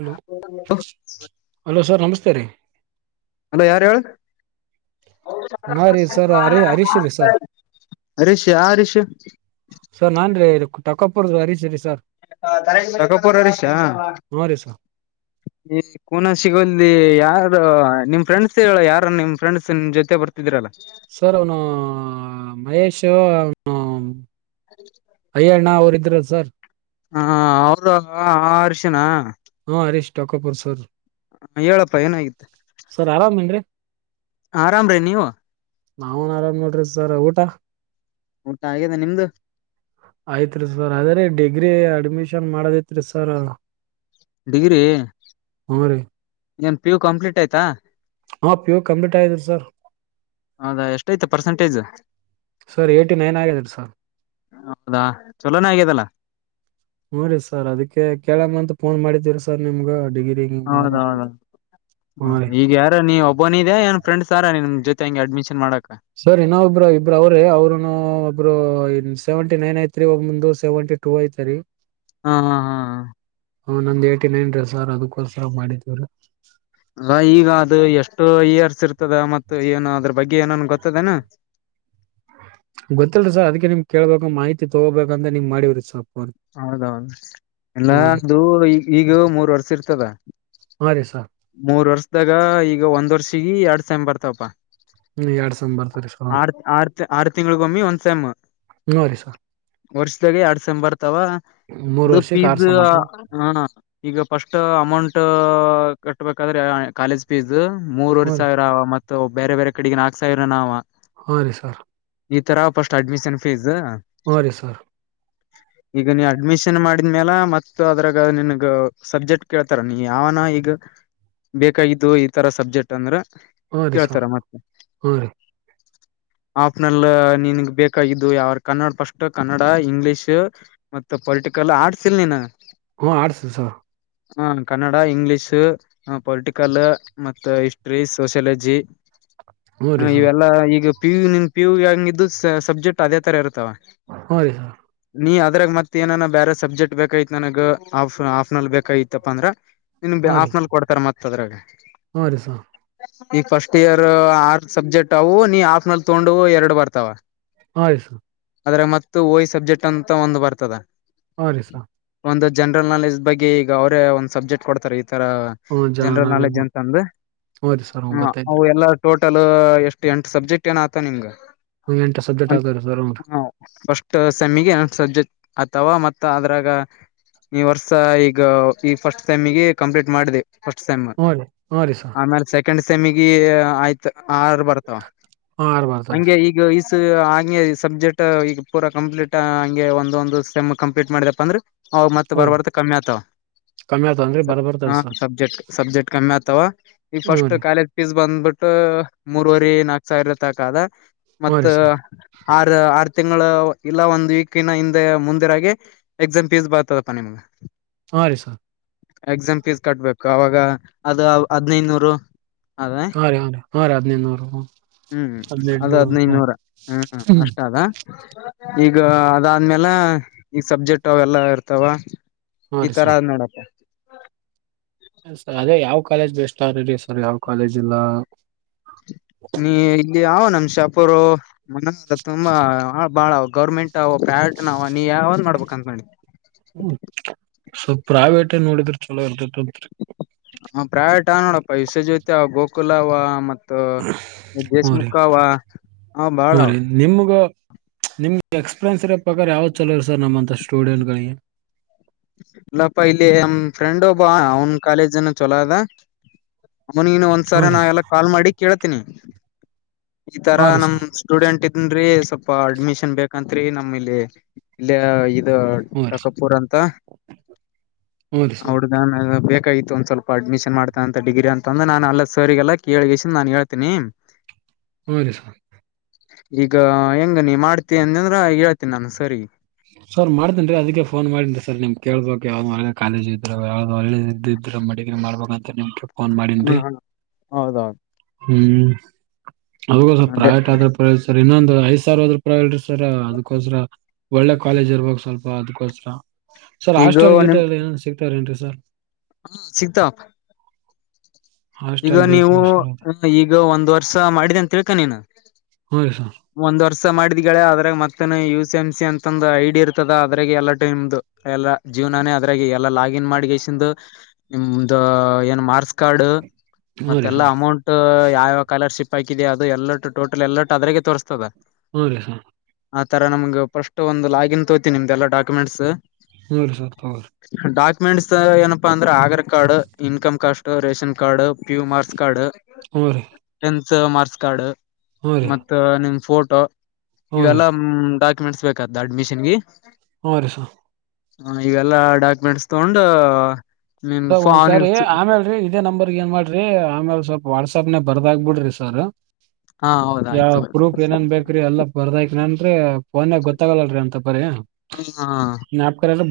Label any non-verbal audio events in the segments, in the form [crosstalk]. hello hello sir ನಮಸ್ತೆ ರೀ hello ಯಾರು ಹೇಳು ನಾ ರೀ ಸರ್ ಹರಿ ಹರೀಶ್ ರೀ ಸರ್ ರಿಷ ಹ ರಿಷ ತಟಕ್ಕಪ್ಪುದು ಸಾರಿ ಸರಿ ಸರ್ ಸಕಾಪುರ್ ಅರೀಷಾ ಹಾ ರೀ ಸರ್ ಈ ಕೂನ ಸಿಗಲ್ಿ ಯ ಆದ ನಿಮ್ ಫ್ರೆಂಡ್ಸ್ ಹೇಳ ಯಾರ ನಿಮ ಫ್ರೆಂಡ್ಸ್ ನಿ ಜೊತೆ ಬರ್ತಿದ್ರಲ್ಲ ಸರ್ ಅವನು ಮಹೇಶು ಅವನು ಅದ ಅ ಗ್ರ ಸರ್ ಹ ಅವದ ಅರಿಶಿನ ಹಾ ಹರೀಶ್ ಟಕಪರ್ ಸರ್ ಹ ಹೇಳಪ್ಪಾ ಏನಾಗಿತ್ತು ಸರ್ ಆರಾಮೇನ್ರಿ ಆರಾಮ ರೀ ನೀವು ನಾವನ್ ಆರಾಮ್ ನೋಡ್ರಿ ಸರ್ ಊಟ ಊಟ ಹಾಗಿದೆ ನಿಮ್ದು ಆಯ್ತ್ರಿ ಸರ್ ಅದ್ರ ಡಿಗ್ರಿ ಅಡ್ಮಿಷನ್ ಮಾಡದಿತ್ರಿ ಸರ್ ಡಿಗ್ರಿ ಹ್ಮ ರೀ ಏನ್ ಪಿ ಯು ಕಂಪ್ಲೀಟ್ ಆಯ್ತಾ ಹಾ ಪ್ಯೋರ್ ಕಂಪ್ಯೂಟೈಸರ್ ಸರ್ ಹೌದಾ ಎಷ್ಟಐತ ಪರ್ಸೆಂಟೇಜ್ ಸರ್ ಏ್ಟ ನೈನ್ ಆಗ್ಯಾದರಿ ಸರ್ ಹೌದಾ ಚಲೋನೇ ಆಗ್ಯದಲ್ಲ ಉನಿ ಸರ್ ಅದಕ್ಕೆ ಕೇಳಮ್ಮಂತ ಫೋನ್ ಮಾಡಿದೀರಿ ಸರ್ ನಿಮ್ಗ ಡಿಗ್ರಿ ಹೌದೌದ ಮಾಡ್ಬೇಕಂತ ಹ್ಮ್ ರೀ ಈಗ ಯಾರ ನೀ ಒಬ್ಬನಿದೆ ಏನ್ ಫ್ರೆಂಡ್ಸ್ ಯಾರ ನಿಮ ಜೊತೆ ಹಂ ಅಡ್ಮಿನ್ ಮಾಡಕ್ ಸರ್ ಇನ್ನೊಬ್ರ ಇಬ್ರ ಅವ್ರೇ ಅವ್ರನು ಒಬ್ರು ಸೆವೆಂಟಿ ನೈನ್ ಐತ್ರಿವಾಗ ಮುಂದು ಸೆವೆಂಟ ಟೂ ಐತ್ರಿ ಹಾ ಹಾ ಹಾ ಹ ಹ ನಂದ್ ಏಯಟಿ ನೈನ್ ರೀ ಸರ್ ಅದಕ್ಕೋಸ್ಸರ ಮಾಡಿದೀವ್ರೀ ಅ ಈಗ ಅದು ಎಷ್ಟು ಇಯರ್ಸ್ ಇರ್ತದ ಮ ಏನು ಅದ್ರ ಬಗ್ಗೆ ಏನನ್ ಗೊತ್ತದನಾ ಗೊತ್ತಲ್ರಿ ಸರ್ ಅದ್ಕ್ಕೆ ನಿಮ್ ಕೇಳ್ಬೇಕು ಮಾಹಿತಿ ತಗೋಬೇಕಂತ ನೀಂಗ್ ಮಾಡಿವ್ರಿ ಸೊ ಹೌದೌದು ರೀ ಎಲ್ಲಂದು ಈ ಈಗ ಮೂರ್ ವರ್ಷ ಇರ್ತದ ಹಾ ರ ಮೂರ್ ವರ್ಷದಾಗ ಈಗ ಒಂದ್ ವರ್ಷ ಗಿ ಎರಡ್ ಸಾಯ್ ಬರ್ತಾವಪ್ಪಾ ಎರಡ್ ಸಮ್ ಬರ್ತರಿ ಸರ್ ಹ್ರಿ ಆರ್ ಆರ್ ಆರ್ ತಿಂಗಗಳಗ ಒಮ್ಮಿ ಒಂದ್ ಸಮ್ ಹ್ಞೂ ರೀ ಸರ್ ವರ್ಷದಾಗ ಎರಡ್ ಸಮ್ ಬರ್ತಾವ ಮೂರ್ ಅದು ವರ್ಷಕ್ ಆರ್ ಫೀಸ್ ಸಮ್ ಆತ ಹಣ ಈಗ ಫಸ್ಟ್ ಅಮೌಂಟ್ ಕಟ್ಟಬೇಕಾದ್ರೆ ಕಾಲೇಜ್ ಫೀಸ್ ಮೂರವರೆ ಹ್ಞೂ ರೀ ಸಾವಿರ ಆ ಮ ಬೇರೆ ಬೇರೆ ಕಡೆಗ ನಾಕ್ಸ ಇರೋ ನಾವವು ಹಾ ರೀ ಸರ್ ಈ ತರ ಫಸ್ಟ್ ಅಡ್ಮಿಷನ್ ಫೀಸ್ ಹಾ ರೀ ಸರ್ ಈಗ ನೀ ಅಡ್ಮಿಷನ್ ಮಾಡಿದ್ಮೇಲ ಮ ಅದ್ರಾಗ ನಿನ್ಗ ಸಬ್ಜೆಕ್ಟ್ ಕೇಳ್ತಾರ ನೀ ಯಾವನ ಈಗ ಬೇಕಾಗಿದ್ದು ಈ ತರ ಸಬ್ಜೆಕ್ಟ್ ಅಂದ್ರೆ ಹಾ ರೀ ಸರ್ ಹಾ ರೀ ಆಪ್್ನಲ್ ನನ್ಗ್ ಬೇಕಾಗಿದ್ದು ಯಾವ ಕನ್ನಡ ಪಫಸ್ಟ್ ಕನ್ನಡ ಇಂಗ್ಲಿಷ್ ಮತ್ತ ಪೊಲಿಟಿಕಲ್ ಆರ್ಟ್ಸ್ ಇಲ್ ನೀನ್ ಹ್ಮ ಆಡ್ಸು ಸರ್ ಹಾ ಕನ್ನಡ ಇಂಗ್ಲಿೀಷು ಹ ಪೊಲಿಟಿಕಲ್ ಮತ್ತ ಹಿಸ್ಟ್ರಿ ಸೋಶಿಯಾಲಜಿ ಹ್ಞೂ ರೀ ಹ ಸರ್ ಇವೆಲ್ಲಾ ಈಗ ಪಿು ನಿ್ ಪಿ ಯು ಹಂಗ ಇದು ಸಬ್ಜೆಕ್ಟ್ ಅದೇ ತರ ಇರುತ್ತೆ ಹ್ಮ ರೀ ಸರ್ ನೀ ಅದ್ರಾಗ ಮತ್ತತ್ ಏನ ಬೇರೆ ಸಬ್ಜೆಕ್ಟ್ ಬೇಕೈತ್ ನನಗ್ ಹಫ್ ಹಾಫ್ ನಲ್ ಬೇಕಾಗಿತ್ತಪ್ಪ ಅಂದ್ರ ನಿನ್ ಹಾ ರೀ ಆಫ್ನ ಮತ್ತ ಅದ್ರಲ್ಲ ಹಾ ರಸಾ ಈಗ ಫಸ್ಟ್ ಇಯರ್ ಆರ್ ಸಬ್ಜೆಕ್ಟ್ ಅವು ನೀ ಆಫ್ ನಲ್ ತಗೊಂಡು ಎರಡ್ ಬರ್ತಾವ ಆಯ್ ಸು ಅದ್ರೆ ಮತ್ತ ಓಯ್ ಸಬ್ಜೆಕ್ಟ್ ಅಂತ ಒಂದು ಬರ್ತದ ಹ ರೀಸ ಒಂದು ಜನರಲ್ ನಾಲೆಜ್ ಬಗ್ಗೆ ಈಗ ಅವರೇ ಒಂದು ಸಬ್ಜೆಕ್ಟ್ ಕೊಡ್ತಾರೆ ಈ ತರ ಹ್ಞೂ ಜನ ಜನರಲ್ ನಾಲೆಡ್ಜ್ ಅಂತ ಹ್ಞೂ ಅಂದ್ರೆ ರೀ ಸರ್ ಹ್ಞೂ ಗೊತ್ತಾಯ್ತ್ರಿ ಎಲ್ಲ ಎ ಎಷ್ಟು ಎಂಟು ಸಬ್ಜೆಕ್ಟ್ ಏನ ಆತ ನಿಮ್ಗ ಎಂಟು ಸಬ್ಜೆಕ್ಟ್ ಆಗ್ತಾವ್ರೀ ಸರ್ ಹ್ಞೂ ಸ್ಟ್ ಸೆಮಿಗೆ ಸಜೆಕ್ ಅಥವಾ ಮತ್ತ ಅದ್ರಾಗ ಈ ವರ್ಸ ಈಗ ಈ ಫಸ್ಟ್ ಟೈಮಿಗೆ ಕಂಪ್ಲೀಟ್ ಮಾಡಿದೆ ಫಸ್ಟ್ ಸೆಮಿ ಹ್ಞೂ ರೀ ಹ್ಞೂ ರೀ ಸರ್ ಆಮೇಲೆ ಸೆಕೆಂಡ್ ಸೆಮಿ ಆಯ್ತು [unintelligible] ಆರ್ ಬರ್ತಾವ ಹಾಂ ಆರು ಬರ್ತಾವ ರೀ ಹಂಗೆ ಈಗ ಹಂಗೆ ಸಬ್ಜೆಕ್ಟ್ ಈಗ ಪೂರಾ ಕಂಪ್ಲೀಟ್ ಹಂಗೆ ಒಂದೊಂದು ಸ್ಟೆಮ್ ಕಂಪ್ಲೀಟ್ ಮಾಡಿದಪ್ಪ ಅಂದ್ರೆ ಹ ಮತ್ತ್ ಹ್ಞೂ ರೀ ಬರ್ಬಾರ್ದ ಕಮ್ಮಿ ಆಗ್ತವ ಕಮ್ಮಿ ಆತವ ಅನ್ರಿ ಬರ ಬರ್ತವ ಸರ್ ಹ ಸಬ್ಜೆಕ್ಟ್ ಸಬ್ಜೆಕ್ಟ್ ಕಮ್ಮಿ ಆಗ್ತವ ಈ ಹ್ಞೂ ಫಸ್ಟ್ ರೀ ಕಾಲೇಜ್ ಫೀಸ್ ಬಂದ್ಬಿಟ್ಟು ಮೂರ್ವರಿ ನಾಕ್ ಸಾವಿರ ಇತಕದ ಹ್ಞೂ ಮತ್ತ ರೀ ಸರ್ ಆರ್ ಆರ್ ತಿಂಗಳ ಇಲ್ಲ ಒಂದ್ ವೀಕ್ಿನ ಹಿಂದೆ ಮುಂದೆರಾಗಿ ಎಕ್ಸಾಮ್ ಫೀಸ್ ಬರ್ತದಪ್ಪಾ ನಿಮ್ಗ ಹಾ ರೀ ಸರ್ ಎಕ್ಸಾಮ ೇಸ್್ ಕಟ್ಬೇಕು ಅವಾಗ ಅದು ಹದ್ಿನೈದುನೂರು ಅದೇ ಹಾಂ ರೀ ಹಾಂ ರೀ ಹಾಂ ರೀ ಹದಿನೈದು ನೂರು ಹ್ಞೂ ಹ್ಮ್ ಹದಿನೆಂಟು ಅದು ನೂರು ಹ್ಞೂ ಹದ್ಿನೈದುನೂರ ಹ್ಮ್ ಹ್ಞೂ ಅಷ್ಟ ಅದ ಈಗ ಅದಾದ್ಮೇಲೆ ಈಗ ಸಬ್ಜೆಕ್ಟ್ ಅವೆಲ್ಲಾ ಇರ್ತಾವ ಹಾಂ ಈ ರೀ ತರ ಸರ್ ಅದ್ ನೋಡಪ್ಪ ಸ ಅದೇ ಯಾವ್ ಕಾಲೇಜ್ ಬೆಸ್ ಆರಿ ಸರ್ ಯಾವ್ ಕಾಲೇಜ್ ಇಲ್ಲ ನೀ ಇಲ್ಲಿ ಯ ನಮಷಾಪೂರು ಮ ತುಂಬಾಳ ಬಾಳ ಗೌರ್ಮೆಂಟ್ ಅವ ಪ್ರವೇಟ್ ನ ನೀ ಯಾವಾಗ್ ನೋಡ್ಬೇಕ ಅಂದಕಿ ಸೊಲ್ ಪ್ರೈವೇಟ್ ನ್ ನೋಡಿದ್ರ ಚಲೋ ಇರ್ತತಿ [inaudible] ಪ್ರೈವೇಟ್ ನೋಡಪ್ಪ ವಿಸೆ ಜೊತೆ ಅವ ಗೋಕಲ್ಲ ಅವ ಹ್ಞೂ ರೀ ದೇಶಮುಕ್ಕಾವ ಹ ಬಾಳ ಹ್ಞೂ ಅವ ರೀ ನಿಮ್ಗ ನಿಮ್ಗೆ ಎಕ್ಸ್ಪೀರಿಯನ್ಸ್ ಇರೋ ಪ್ರಕಾರ ಯಾವ್ದ್ ಚಲೋ ಸರ್ ನಮ್ಮಂತ ಸ್ಟೂಡೆಂಟ್ಗಳಿಗೆ ಇ ಪಹಲೆ ಅ ಫ್ರೆಂಡ್ ಒಬ್ಬ ಅವ್ನ್ ಕಾಲೇಜ್ನ ಚಲದಾ ಅಮನನು ಒಂದ್ಸ ಹ್ಞೂ ರೀ ನಾವೆಲ್ಲ ಕಾಲ್ ಮಾಡಿ ಕೇಳ ಇತ್ತನ ಈ ತರ ಹ್ಞೂ ರೀ ನಮ ಸರ್ ಸ್ಟೂಡೆಂಟ್ ಇದನ್ೀ ಸ್ವಲ್ಪ ಅಡ್ಮಿಷನ್ ಬೇಕಂತತ್್ರ ನಮ್ಮ ಇಲ್ಲಿ ಇ ಇ ಹ್ಞೂ ರೀ ಸರ್ ಟಕಪೂರ್ ಅಂತ ಹ್ಞೂ ರೀ ಸರ್ ಅವಡದ ಬೇಕಾಗಿತ್ತು ಒಂದ್ ಸ್ವಲ್ಪ ಅಡ್ಮಿಷನ್ ಮಾಡ್ತಾ ಅಂತ ಡಿಗ್ರಿ ಅಂತಂದ್ರ ನಾನ ಅಲ್ಲ ಸರಿಗೆಲ್ಲಾ ಕೇಳಗ ನಾನು ಹೇಳ್ತೀನಿ ಹರಿ ಸ ಈಗ ಹೆಂಗ ನೀ ಮಾಡ್ತೀ ಅಂತ ಅಂದ್ರ ಹೇಳ್ತೀನಿ ನಾನು ಸರಿ ಸರ್ ಮಾಡ್ತೇನ್ೀ ಅದಕ್ಕೆ ಫೋನ್ ಮಾಡೇನ್ರಿ ಸರ್ ನಿಮ್ ಕೇಳ್ಬೇಕಕ್ ಯಾವ್ದ್ ಒಳ್ಳೆ ಕಾಲೇಜ್ ಇದ್ರು ಯಾವ್ದ್ ಒಳ್ಳೆ ಇದ ಇದ್ರರು ಮಡಗ್ರಿ ಮಾಡ್ಬೇಕಂತ ನಿಮು ಫೋನ್ ಮಾಡಾರಂತೆ ಹ್ಮ್ ಹ್ಮ್ ಹೌದೌದು ಹ್ಮ್ ಹ ಅದು ಅದೇ ಪ್ರವೇಟ್ ಆದ್ರ ಪರ್ ಇನ್ನೊಂದ್ ಐದ ಸಾವಿರ ಹದ್ ರೂಪಾಯಿ ಹೇಳರಿಿ ಸರ್ ಅದಕೋಸ್್ರರ ಒಳ್ಳೆ ಕಾಲೇಜ್ ಇರ್ಬ ಸ್ವಲ್ಪ ಅದ್ಕೋಸ್ರ ಸರ್ ಈಗ ಹಸ್ಟಲ್ ಗಟ್ ಆ ಏನ್ ಸಿಕ್ತಾರೆ ಇಂಟ್ರೆಟ್ ಸ ಹಾ ಸೀತಾಪ್ ಈಗ ಹಾಸ್ಟೆಲ್ ಬೇಕು ನೀವು ರೀ ಸರ್ ಅದು ಈಗ ಒಂದ್ ವರ್ಷ ಮಾಡಿದ ಅಂತೇಳ್ಕ ನೀನು ಹೌ ಸರ್ ಸ ಮಾಡಿದ್ಳೆ ಅದ್ರಾಗ ಮತ್ತನ್ ಯು ಸಿ ಎಂ ಸಿ ಅಂತ ಒಂದು ಐಡಿ ಇರ್ತದ ಅದ್ರಾಗ ಎಲ್ಲ ಟೈಮ್ದು ಎಲ್ಲಾ ಜೀವನಾನೇ ಅದ್ರಾಗ ಎಲ್ಲಾ ಲಾಗಿನ್ ಮಾಡಿಸಂದು ನಿಮ್ದ ಏನು ಮಾರ್ಸ್ ಕಾರ್ಡ್ ಹ್ಞೂ ರೀ ಮತ್ತೆಲ್ಲಾ ಸರ್ ಅಮೌಂಟ್ ಯಾವಾವ ಕಾಲರ್ಶಿಪ್ ಪೈಕಿದ ಅದು ಎಲ್ಲಟು ಟೋಟಲ್ ಎಲ್ಲಾಟ್ಟ ಅದ್ರಾಗ ತೋರ್ತದ ಹೌದ ಹ ಆ ತರ ನಮ್ ಫಸ್ಟ್ ಒಂದು ಲಾಗಿನ್ ತೋ್ತಿ ನಿಮ್ದ ಎಲ್ಲ ಡಾಕ್ಯುಮೆಂಟ್ಸ್ ಹೌರರಿ ಸರ್ ಹಗ್ರಿ [unintelligible] ಮೆಂಟ್ಸ್ ಏನಪ್ಪ ಅಂದ್ರೆ Aadhaar card income caste ration card ಪ್ಯುಮಾರ್ಸ್ ಕಾರ್ಡ್ ಹೂ ಮಾರ್ಸ್ ಕಾರ್ಡ್ ಮತ್ತ ನಿಮ್ ಫೋಟ ತ ಹ್ಞೂ ರೀ ಈವೆಲ್ಲ ಡಾಕ ಮೆಂಟ್ಸ್ ಬೇಕಾದ ಅಡ್ಮಿಷನ್ಗೆ ಹ ರೀ ಸರ್ ಹ ಇವೆಲ್ಲಾ ಡಾಕ್ಯುಮೆಂಟ್ಸ್ ತಗೊಂಡ ಸ ಒಂದ್ಸರಿ ಆಮೇಲ್ ರೀ ಇದೇ ನಂಬರ್ ಏನ್ ಮಾಡ ರೀ ಆಮೇಲೆ ಸ್ವಲ್ಪ ವಾಟ್ಸಪ್ ಪ್ನೆ ಬರ್ದಾಗಬಿಡ್ರಿ ಸರ್ ಹಾ ಹೌದ ಯಾವ ಆಯ್ತು ಪ್ರೂಫ್ ಏನೇನ್ ಬೇಕ್ರೀ ಎಲ್ಲ ಬರ್ದ ಏನಂದ್ರೆ ಫೋನಾಗ ಗೊತ್ತಾಗಲ್ಲಲ್ರರಿ ಅಂತಪ್ಪ್ರೀಯಪ್ಕ ಹ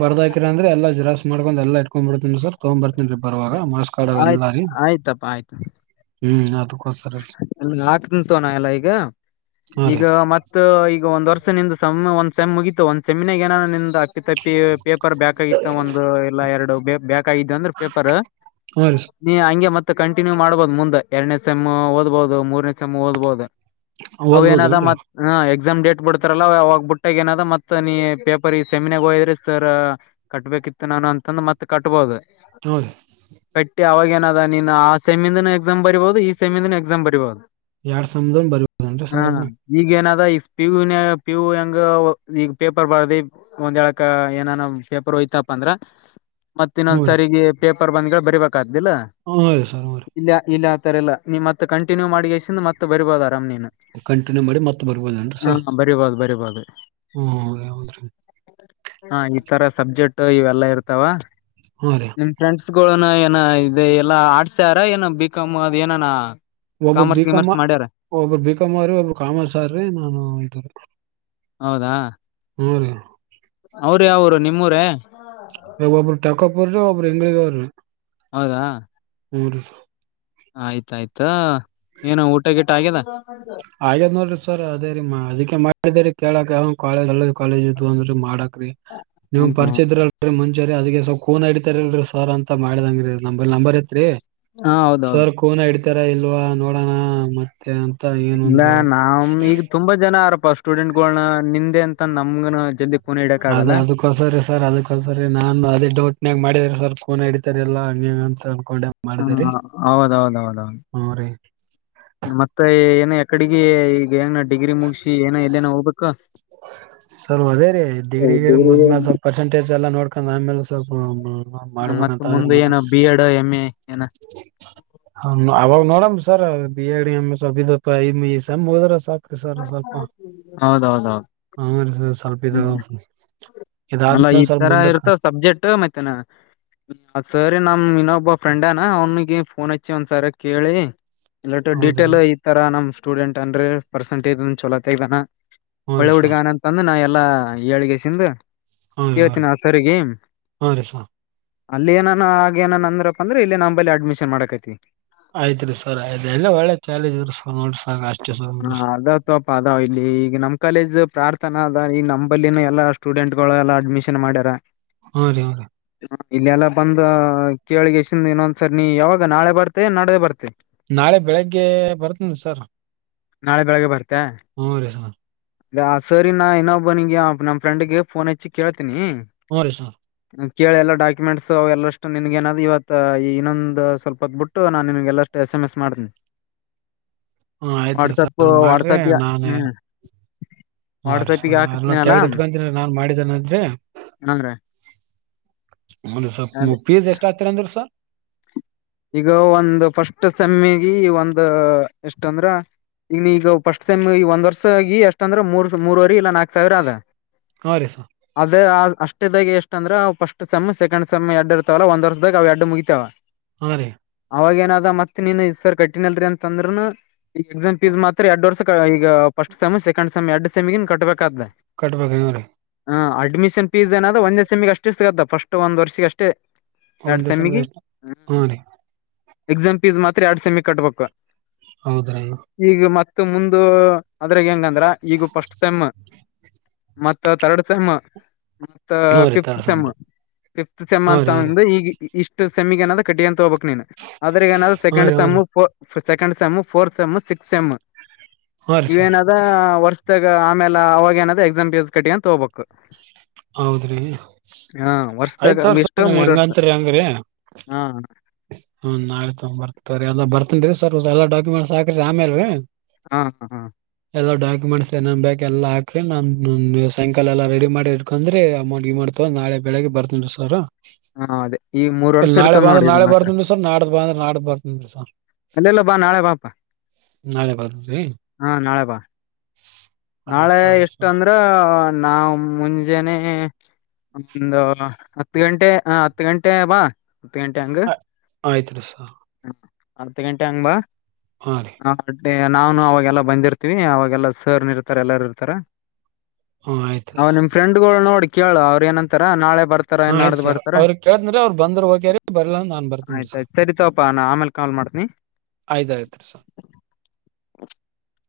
ಬರ್ದಕಿ ಅಂದ್ರ ಎಲ್ಲ ಜೆರಾಕಸ್ ಮಾಡಕುಂದ ಎಲ್ಲ ಇಟ್ಕೊಂಡ್ ಬಿಡ್ತನ ಸರ್ ತೊಂಬತ್ಲ್ರಿ ಬರುವಾಗ ಮಸ್ಕಾಡ ಆಯ್ತ ಎಲ್ಲಾರಿ ಹ್ಮ್ ಅದುಕ ಇ ಹಾಕ್ಂತ ನ ಎಲ್ಲ ಈಗ ಹಾ ರೀ ಈಗ ಮತ್ತ ಈಗ ಒಂದ್ ವರ್ಷ ನಿಂದು ಸಮ ಒ ಸೇಮ ಮುಗಿತ ಒಂದ್ಸಮಿನಗಾ ಏನನ ಅಪ್ಪಿ ತಪ್ಪಿ ಪೇಪರ್ ಬ್ಯಾಕ್ಗಿತ್ತು ಒಂದು ಎಲ್ಲ ಎರಡು ಬ್ಯಾಕ್ ಆಗಿದ್ದ ಅಂದ್ರೆ ಪೇಪರ್ ಹಾ ರೀ ನೀ ಹಂಗೆ ಮತ್ತ ಕಂಟಿನ್ಯೂ ಮಾಡ್ಬಹುದು ಮುಂದ ಎರಡನೇ ಸೇಮ್ ಓದಬಹದು ಮೂರನೇ ಸೇಮ್ ಓದ್ಬಹುದು ಅವುಏನದ ಓದ್ಬೋದೇನ್ರಿ ಮತ್ತ ಹ್ಮ ಎಕ್ಸ್ ಎಕ್ಸಾಮ್ ಡೇಟ್ ಬಿಡ್ತಾರಲ್ಲ ಅವಾಗ್ಬ ಬಿಟ್ಟಾಗ ಏನದ ಮತ್ತ ನೀ ಪೇಪರ್ ಈ ಸೆಮಿನಾಗ ಹೋಯದ್ರೆ ಸರ್ ಕಟ್ಬೇಕಿತ್ತು ನಾನು ಅಂತಂದ ಮತ್ತ ಕಟ್ಬಹದು ಹ್ಞೂ ರೀ ಹ ಅವಾಗೇಏನದ ನೀನ್ ಆ ಸೆಮಿಂದ ಎಕ್ಸಾಮ್ ಬರಬಹುದು ಈ ಸೆಮಿಂದಿನ ಎಕ್ಸಾಮ್ ಬರೀ ಬಹುದ ಎರಡ ಸೆಮದ ಬರಿಬಹುದ ಸರ ಈಗ ಏನದ ಈಗ ಪಿ ಯ ಪಿ ಯು ಹೆಂಗ ಈಗ ಪೇಪರ್ ಬರದಿ ಒಂದ್ ಎಳಕ್ ಏನಾನ ಪೇಪರ್ ಹೋಯ್ತಪ್ಪ ಅಂದ್ರ ಮತ್ತ ಹ್ಞೂ ಇನ್ನೊಂದ್ ರೀ ಸರಿಗೆ ಪೇ ಪ್ರಬಂಧಗಳು ಬರಬೇಕೆ ಇಲ್ಲ ಹ್ಞೂ ರೀ ಸರ್ ಹ್ಞೂ ರೀ ಇಲ್ಲ ಇಲ್ಲ ರಲ್ಲ ನಿಮ್ಮ ಕಂಟಿನ್ಯೂ ಮಾಡಿತ್ತೆ ಬರಬಹದ ಕಂಟಿನ್ಯೂ ಮಾಡಿ ಮತ್ತೆ ಬರ್ಬೋದೇನ್ರ ಸರ್ ಅದು ಹ್ಮ ಹೌದ್ರೀ ಹಾ ಈ ತರ ಸಬ್ಜೆಕ್ಟ್ ಇವೆಲ್ಲಾ ಇರ್ತಾವ ಹ್ಞೂ ರೀ ಇನ್ಫ್ಲನ್ಸ್ ಗಳನ ಏನ ಇ ಎಲ್ಲಾ ಆಡ್ಸ್ಯಾರ ಏನ ಬಿಕಾಮ್ ಅದ ಏನಾನ ಒಬ್ಬ ಕಾಮರ್ಸ್ ಬಿಕಮ್ಮ ಗಿಮರ್ಸ್ ಮಾಡ್ಯಾರ ಒಬ್ಬ ಬಿಕಮ್ಮ್ರೀ ಒಬ್ ಕಾಮಸ್ಾರ್ರಿ ನಾನು ಉಂಟಿ ಹೌದಾ ಹ ರೀ ಅವ್ರ ಯಾವರು ನಿಮೂರ ಎ ಬಬರ ಟಕ ಪರ ಅವರು ಹೆಂಗಗ ಅವ ಹೌದಾ ಮೂರು ಆಯ್ತಾಯ್ತ ಏನ ಊಟ ಗಿಟ ಆಗ್ಯದ ಹಾಗದ್ ನೋಡ್ರಿ ಸರ್ ಅದೇ ರೀ ಅದಕ್ಕೆ ಮಾಡ ಕೇಳಕ್ ಕ ಕಾಲೇಜ ಅಂದ ಮಾಡಕ್ ನೀವು ಹ್ಮ್ ಹ್ಮ್ ಪರಿಚಯ ಇದಲ್ ಮುಂ ರಿ ಅದಗೆ ಸ ೋನ್ಡಿತಾರಲ್ರರಿ ಸಾರ್ ಅಂತ ಮಾಡ್ದಂಗ್ರೀ ನ ನಂಬರ್ ಐತ್ರಿ ಹಾ ಹೌದೌದು ಈ ತರ ಇಲ್ವಾ ನೋಡೋಣ ಮತ್ತೆ ಅ ಇಲ್ಲ ನವು್ ಈಗ ತುಂಬಾ ಜನ ಆರ್ಪ ಸ್ಟೂಡೆಂಟ್ಗಳನ್ನ ನಿಂದೆ ಅಂತ ನಮ್ ಜ ಅದ ಅದಕ್ಕೋಸರಿ ಸರ್ ಅದಕ್ಕೊಸರಿ ನಾನ್ ಅದೇ ಡೌಟ್ನ್ಯಾಗ ಮಾಡಿದ್ರಿ ಸರ್ ಫೋ ಹಡಿತಾರೆ ಎಲ್ಲ ಹ ಅಂತ ಅನ್ಕೊಂಡೆ ಮಾಡಿದೇರಿ ಹ್ಮ ಹೌದೌದೌದೌದು್ ಹ್ಞೂ ರೀ ಮತ್ತೆ ಏನ ಯಕಡೆಗ ಈಗ ಹೆಂಗ ನಡ್ ಡಿಗ್ರಿ ಮುಗಸಿ ಏನೋ ಎಲ್ಲೇನೋ ಹೋಗ್ಬೇಕಾ ಸ ಅದೇರಿ ಡಿಗ್ರಿಗ್ರಿ ಮುದ್ಮೇಾಲ ಸ್ವಲ್ಪ ಪರ್ಸಂಟೇಜ್ ಎಲ್ಲ ನೋಡ್ಕ್ ಆ್ಮೇಲೆ ಸ್ವಲ್ಪ ಮತ್ತ ಮಾಡ್ಬೇಕಂತ್ರ ಮುಂದೆ ಏನ ಬಿ ಎಡ್ ಎಮ್ ಎ ಏನ ಅವಾಗ ನೋಡಮ sir B Ed M S M ಹೋದ್ರ ಸಾ ಹೌದೌದುೌ ಹ್ಮ ರೀ ಸರ್ ಸ್ವಲ್ಪ ಇದು ಅಲ್ಲ ಇದಾದ್ಮೇಲೆ ಈ ಸ್ವಲ್ಪ ತರ ಮುಂದಕ್ ಇರ್ತ ಸಬ್ಜೆಕ್ಟ್ ಮ ಸರಿ ನ ಇನ್ನೊಬ್ಬ ಫ್ರೆಂಡ್ನಾ ಅವ್ನಿಗೆ ಫೋನ್ ಹಚ್ಚಿ ಒಂದ್ಸರಿ ಕೇಳಿ ಇಲ್ಲಟ್ಟ ಹೌದ್ರಿ ಡಿೀಟೇಲ್ ಈ ತರ ನಮ್ ಸ್ಟೂಡೆಂಟ್ ಅಂದ್ರೆ ಪರ್ಸೆಟೇಜ್ ಚಲೋ ತೆಗ್ದಾನ ಹ್ಞೂ ಒಳ್ಳೆ ರೀ ಸರ್ ಹುಡುಗಾನ ಅಂತಂದ್ರ ನಾ ಯಾವ ಎಲ್ಲ ಏಳ್ಗೆಸಂದು ಹ್ಞೂ ರೀ ಹ್ಞೂ ರೀ ಕೇಳ್ತೀನ ಸರಿ ಗೀಮ ಹ್ಞೂ ರೀ ಸರ್ ಅಲ್ಲಿ ಏನಾನ ಆಗ ಏನ ಅಂದ್ರಪ್ಪ ಅಂದ್ರೆ ಇಲ್ಲಿ ನಂಬಳಿ ಅಡ್ಮಿಷನ್ ಮಾಡಕೈತಿತಿ ಆಯ್ತ್ ರೀ ಸರ್ ಆಯ್ತ್ ಎಲ್ಲ ಒಳ್ಳೆ ಕಾಲೇಜ್ ಇದ್ರಿ ಸರ್ ನೋಡ್ರಿ ಸರ್ ಅಷ್ಟೇ ಸರ್ ಹಾ ಹ್ಞೂ ಅದಾವತ್ಪ್ಪ ಅದಾವ್ ಇಲ್ಲಿ ಈಗ ನಮ್ ಕಾಲೇಜ್ ಯಾರ್ತನ ಅದ ಈ ನಂಬಲ್ಲಿನ ಎಲ್ಲಾ ಸ್ಟೂಡೆಂಟ್ ಗಳು ಎಲ್ಲಾ ಅಡ್ಮಿಷನ್ ಮಾಡ್ಯಾರ ಹಾ ರೀ ಹಾ ರ ಇಲ್ಲ ಎಲ್ಲ ಬಂದ ಕೇಳಿಗೆಸಿಂದ ಇನ್ನೊಂದ್ಸರಿ ನೀ ಯಾವಾಗ ನಾಳೆ ಬರ್ತೆ ನಡ್ದೆ ಬರ್ತೆ ನಾಳೆ ಬೆಳಿಗ್ಗೆ ಬರ್ತನ ಸರ್ ನಾಳೆ ಬೆಳಗ್ಗೆ ಬರ್ತನೆ ಹ್ಮ್ ರರಿ ಹಾ ಸರಿ ನಾ ಏನೊಬ್ಬನಿಗೆ ನಮ್ಮ ಫ್ರೆಂಡ್ಗೆ ಫೋನ್ ಹಚ್ಚಿ ಕೇಳ ಹ್ಞೂ ರೀ ಸರ್ [inaudible] ಕೇಳಿ ಎಲ್ಲ ಡಾಕ್ಯುಮೆಂಟ್ಸು ಎಲ್ಲಷ್ಟು ನಿಿನಗೇನಾದದು ಇವತ್ತು ಈ ಇನ್ನೊಂದು ಸ್ವಲ್ಪ ಹೊತ್ತು ಬಿಟ್ಟು ನಾನು ನಿಿನಗೆಲ್ಲಷ್ಟು ಎಸ್ ಎಮ್ ಎಸ್ ಮಾಡ್ತೀನಿ ಹ್ಮ ಆಯ್ತ್ರಿೀ ವಾಟ್ಸಪ್ ಸರ್ ಮಾಡ್ರಿ ವಾಟ್ಸಪ್ಗೆ ನಾನೇ ಹ್ಮ್ ಹಾ ರೀ ವಾಟ್ಸಪ್ಗೆ ಸ ಎ ಹಾಕತ್ನಲ್ಲ ತೆಗ್ದ್ ಇಟ್ಕೊಂತೀನ ನಾನ್ ಮಾಡಿದ್ದನದ್ರೆ ಅಂದ್ರ ಹ ಸ ಅದೇ ಪ್ಲಸ್ ಎಷ್ಟ್ ಆಗ್ತರ ಅಂದ್ರಿ ಸರ್ ಈಗ ಒಂದು ಫಸ್ಟ್ ಸಮ್ಮಿ ಈ ಒಂದ ಎಷ್ಟ ಅಂದ್ರ ಈಗ ನೀಗ ಫಸ್ಟ್ ಟೈಮ್ ಈ ಒಂದ್ ವರ್ಷಗ ಎಷ್ಟ ಅಂದ್ರ ಮೂರ್ ಮೂರವರೆ ಇಲ್ಲಾ ನಾಕಕ್ ಸಾವಿರ ಅದ ಹ್ಞೂ ರೀ ಸರ್ ಅದೇ ಆ ಷ್ಟಾಗ ಎಷ್ಟ ಅಂದ್ರೆ ಸ್ಟ್ ಸೆ್ ಸೆಕಂಡ್ ಸೆ್ ಎಡ್ ಇರ್ತವಲ್ಲ ಒಂದ ವರ್ದಾಗ ಅವವು ಎಡ್ ಮುಗಿತವಾವ ಹಾ ರೀ ಅವಾಗೇಏನದ ಮತ್ತತ್ ನೀನ್ ಇರ್ ಕಟ್ಟಿನಲ್ರರಿ ಅಂತಂದ್ನು ಈ ಎಕ್ಸಾಮ್ಫೀಸ್ ಮಾತ್ರ ಎರಡ್ ಈಗಫಸ್ಟ್ ಸೆಮ್ ಸೆಕಂಡ್ ಸೆಮ್ ಎರಡ್ ಸೆಿನ್ ಕಟ್ಬೇಕು ಕಟ್ಬೇಕ್ರಿ ಹ್ಞೂ ರೀ ಹ ಅಡ್ಮಿಷನ್ ಫೀಸ್ ಏನಾದ್ ಒಂದೇ ಸೆಮಿಗೆ ಅಷ್ಟ ಸಿಗತ್ತ ಫಸ್ಟ್ ಒಂದು ವರ್ಷಿ ಅಷ್ಟೇ ಹ ಎರಡ್ ಒಂದು ಸೆಮಿಗೆ ದಸಷ್ಟ ಹಾ ರೀ ಎಕ್ಸಾಮ್ ಫೀಸ್ ಮಾತ್ರ ಎರಡ್ ಸೆಮಿ ಕಟ್ಬೇಕ ಹೌದ್ರನು ಮತ್ತು ಮುಂದು ಅದ್ರ ಹೆಂಗಂದ್ರ ಈಗ ಫಸ್ಟ್ ಟೈಮ್ ಮತ್ತ ಥರ್ಡ್ ಸೇಮ್ ಮತ್ತ ಹಾ ರೀ ಫಿಫತ್ ತರ್ಸಮ್ ಸೆಮ್ ರೀ ಫಿಫತ್ ಸೆಮ್ ಹಾ ಅಂತ ರೀ ಹಾ ರೀ ಅಂದ್ರೆ ಈಗ ಇಷ್ಟು ಸೆಮಿಗ ಅದ ಕಟ್ಟಿಯಂತೋ ಆದ್ರೆ ಏನಾದ್ ಹಾ ಸೆಕೆಂಡ್ ರೀ ಹಾ ಸೇಮ್ ರೀ second sem fourth sem sixth sem ಹಾ ರೀ ಸರ್ ಇವೇನದ ಆಮೇಲೆ ಅವಾಗ ಏನಾದ್ರೂ ಎಕ್ಸಾಮ್ ಪಸ್ ಕಟ್ಟಿ ಅಂತ ಹೋಗ್ಬೇಕು ಹೌದ್ರಿ ಹಾ ವರ್ಷದಾಗ ಐದೂವರ್ಷ ಎಷ್ಟು ಹೇಗೆ ಮೂರ್ ವರ್ಷ ಅತೀರ ಹಾಗ್ರಿ ಹಾ ಹ್ಮ ನಾಳೆ ತೊಗ್ ಬರ್ತಾರೆ ಎಲ್ಲ ಬರ್ತನ್ ಸರ್ ಎ ಡಾಕ್ಯುಮೆಂಟ್ಸ್ ಹಾಕರಿ ಆಮೇಲ್ರಿ ಹ್ಮ ಹಾ ಹಾ ಎಲ್ಲ ಡಾಕ್ಯುಮೆಂಟ್ಸ್ಏ ಬೇಕಕ್ ಎಲ್ಲ ಹಾಕ್ರಿ ನ ಸಾಯಕಾಲ ಎಲ್ಲ ರೆಡಿ ಮಾಡಿ ಅಕಂದ್ರೆ ಅಮೌಂಟ್ ಇ ಮಾಡ್ತವ ನಾಳೆಬೆಳಗ್ಗೆ ಬರ್ತನಿ ಸರ್ ಅದೇ ಈ ಮೂರ್ ಇಲ್ಲ ವರ್ಷ ನಾಳೆ ಇರ್ತದ ಬಂದ್ರೆ ನೋಡಿ ಇದು ನಾಳೆ ಮಾತ್ರ ಬರ್ತನ್ ಸರ್ ನಾಡ್ದ ಬಾಂದ್ರೆ ನಾಡ್ದ ಬರ್ತನ್ ಸರ್ ಅಲ್ಲೆಲ್ಲ ಬಾ ನಾಳೆ ಬಾಪಾ ನಾಳೆ ಬರ್ತೇನ್ರಿ ಹಾ ನಾಳೆ ಬಾ ಆಯ್ತ್ ನಾಳೆ ತೊಗೊರಿ ಎಷ್ಟ ಸರ್ ಅಂದ್ರ ನಾವ್ ಮುಂಜಾನನೆ ಒಂದು ಹತ್ತು ಗಂಟೆ ಹತ್ ಗಂಟೆ ಬಾ ಹತ್ತು ಗಂಟೆ ಹಂಗ ಆಯ್ತ್ ರೀಸ ಹತ್ತು ಗಂಟೆ ಹಂಗಂಬಾ ಹಾ ರೀ ನಾನು ಅವಾಗೆಲ್ಲ ಬಂದಿರ್ತಿವಿ ಅವಾಗೆಲ್ಲಾ ಸರ್ ನಿ ಇರ್ ಇರ್ತ ಎಲ್ಲಾರ ಇರ್ತಾರ ಹ್ಮ್ ಆಯ್ತ್ ಅವ ರೀ ನಿಮ್ ಫ್ರೆಂಡ್ಗಳು ನೋಡ್ರಿ ಕೇಳು ಅವ್ರ ಏನಂತಾರ ನಾಳೆ ಬರ್ತಾರ ಹ ಆಯ್ತ ನಾಡ್ದ ಸರ್ ಬರ್ತಾರ ಅವ್ರಗ್ ಕೇಳತನ್ ಅವರು ಬಂದ್ರ ಓಕೆ ಬರ್ಲ ನಾನ್ ಬರ್ತೇನ ಸರ್ ಆಯ್ತಾಯ್ತು ಸರಿತವಪ್ಪಾ ನಾ ಆಮೇಲೆ ಕಾಲ್ ಮಾಡ್ತನಿ ಆಯ್ತಾಯ್ತ ಸರ್ [inaudible]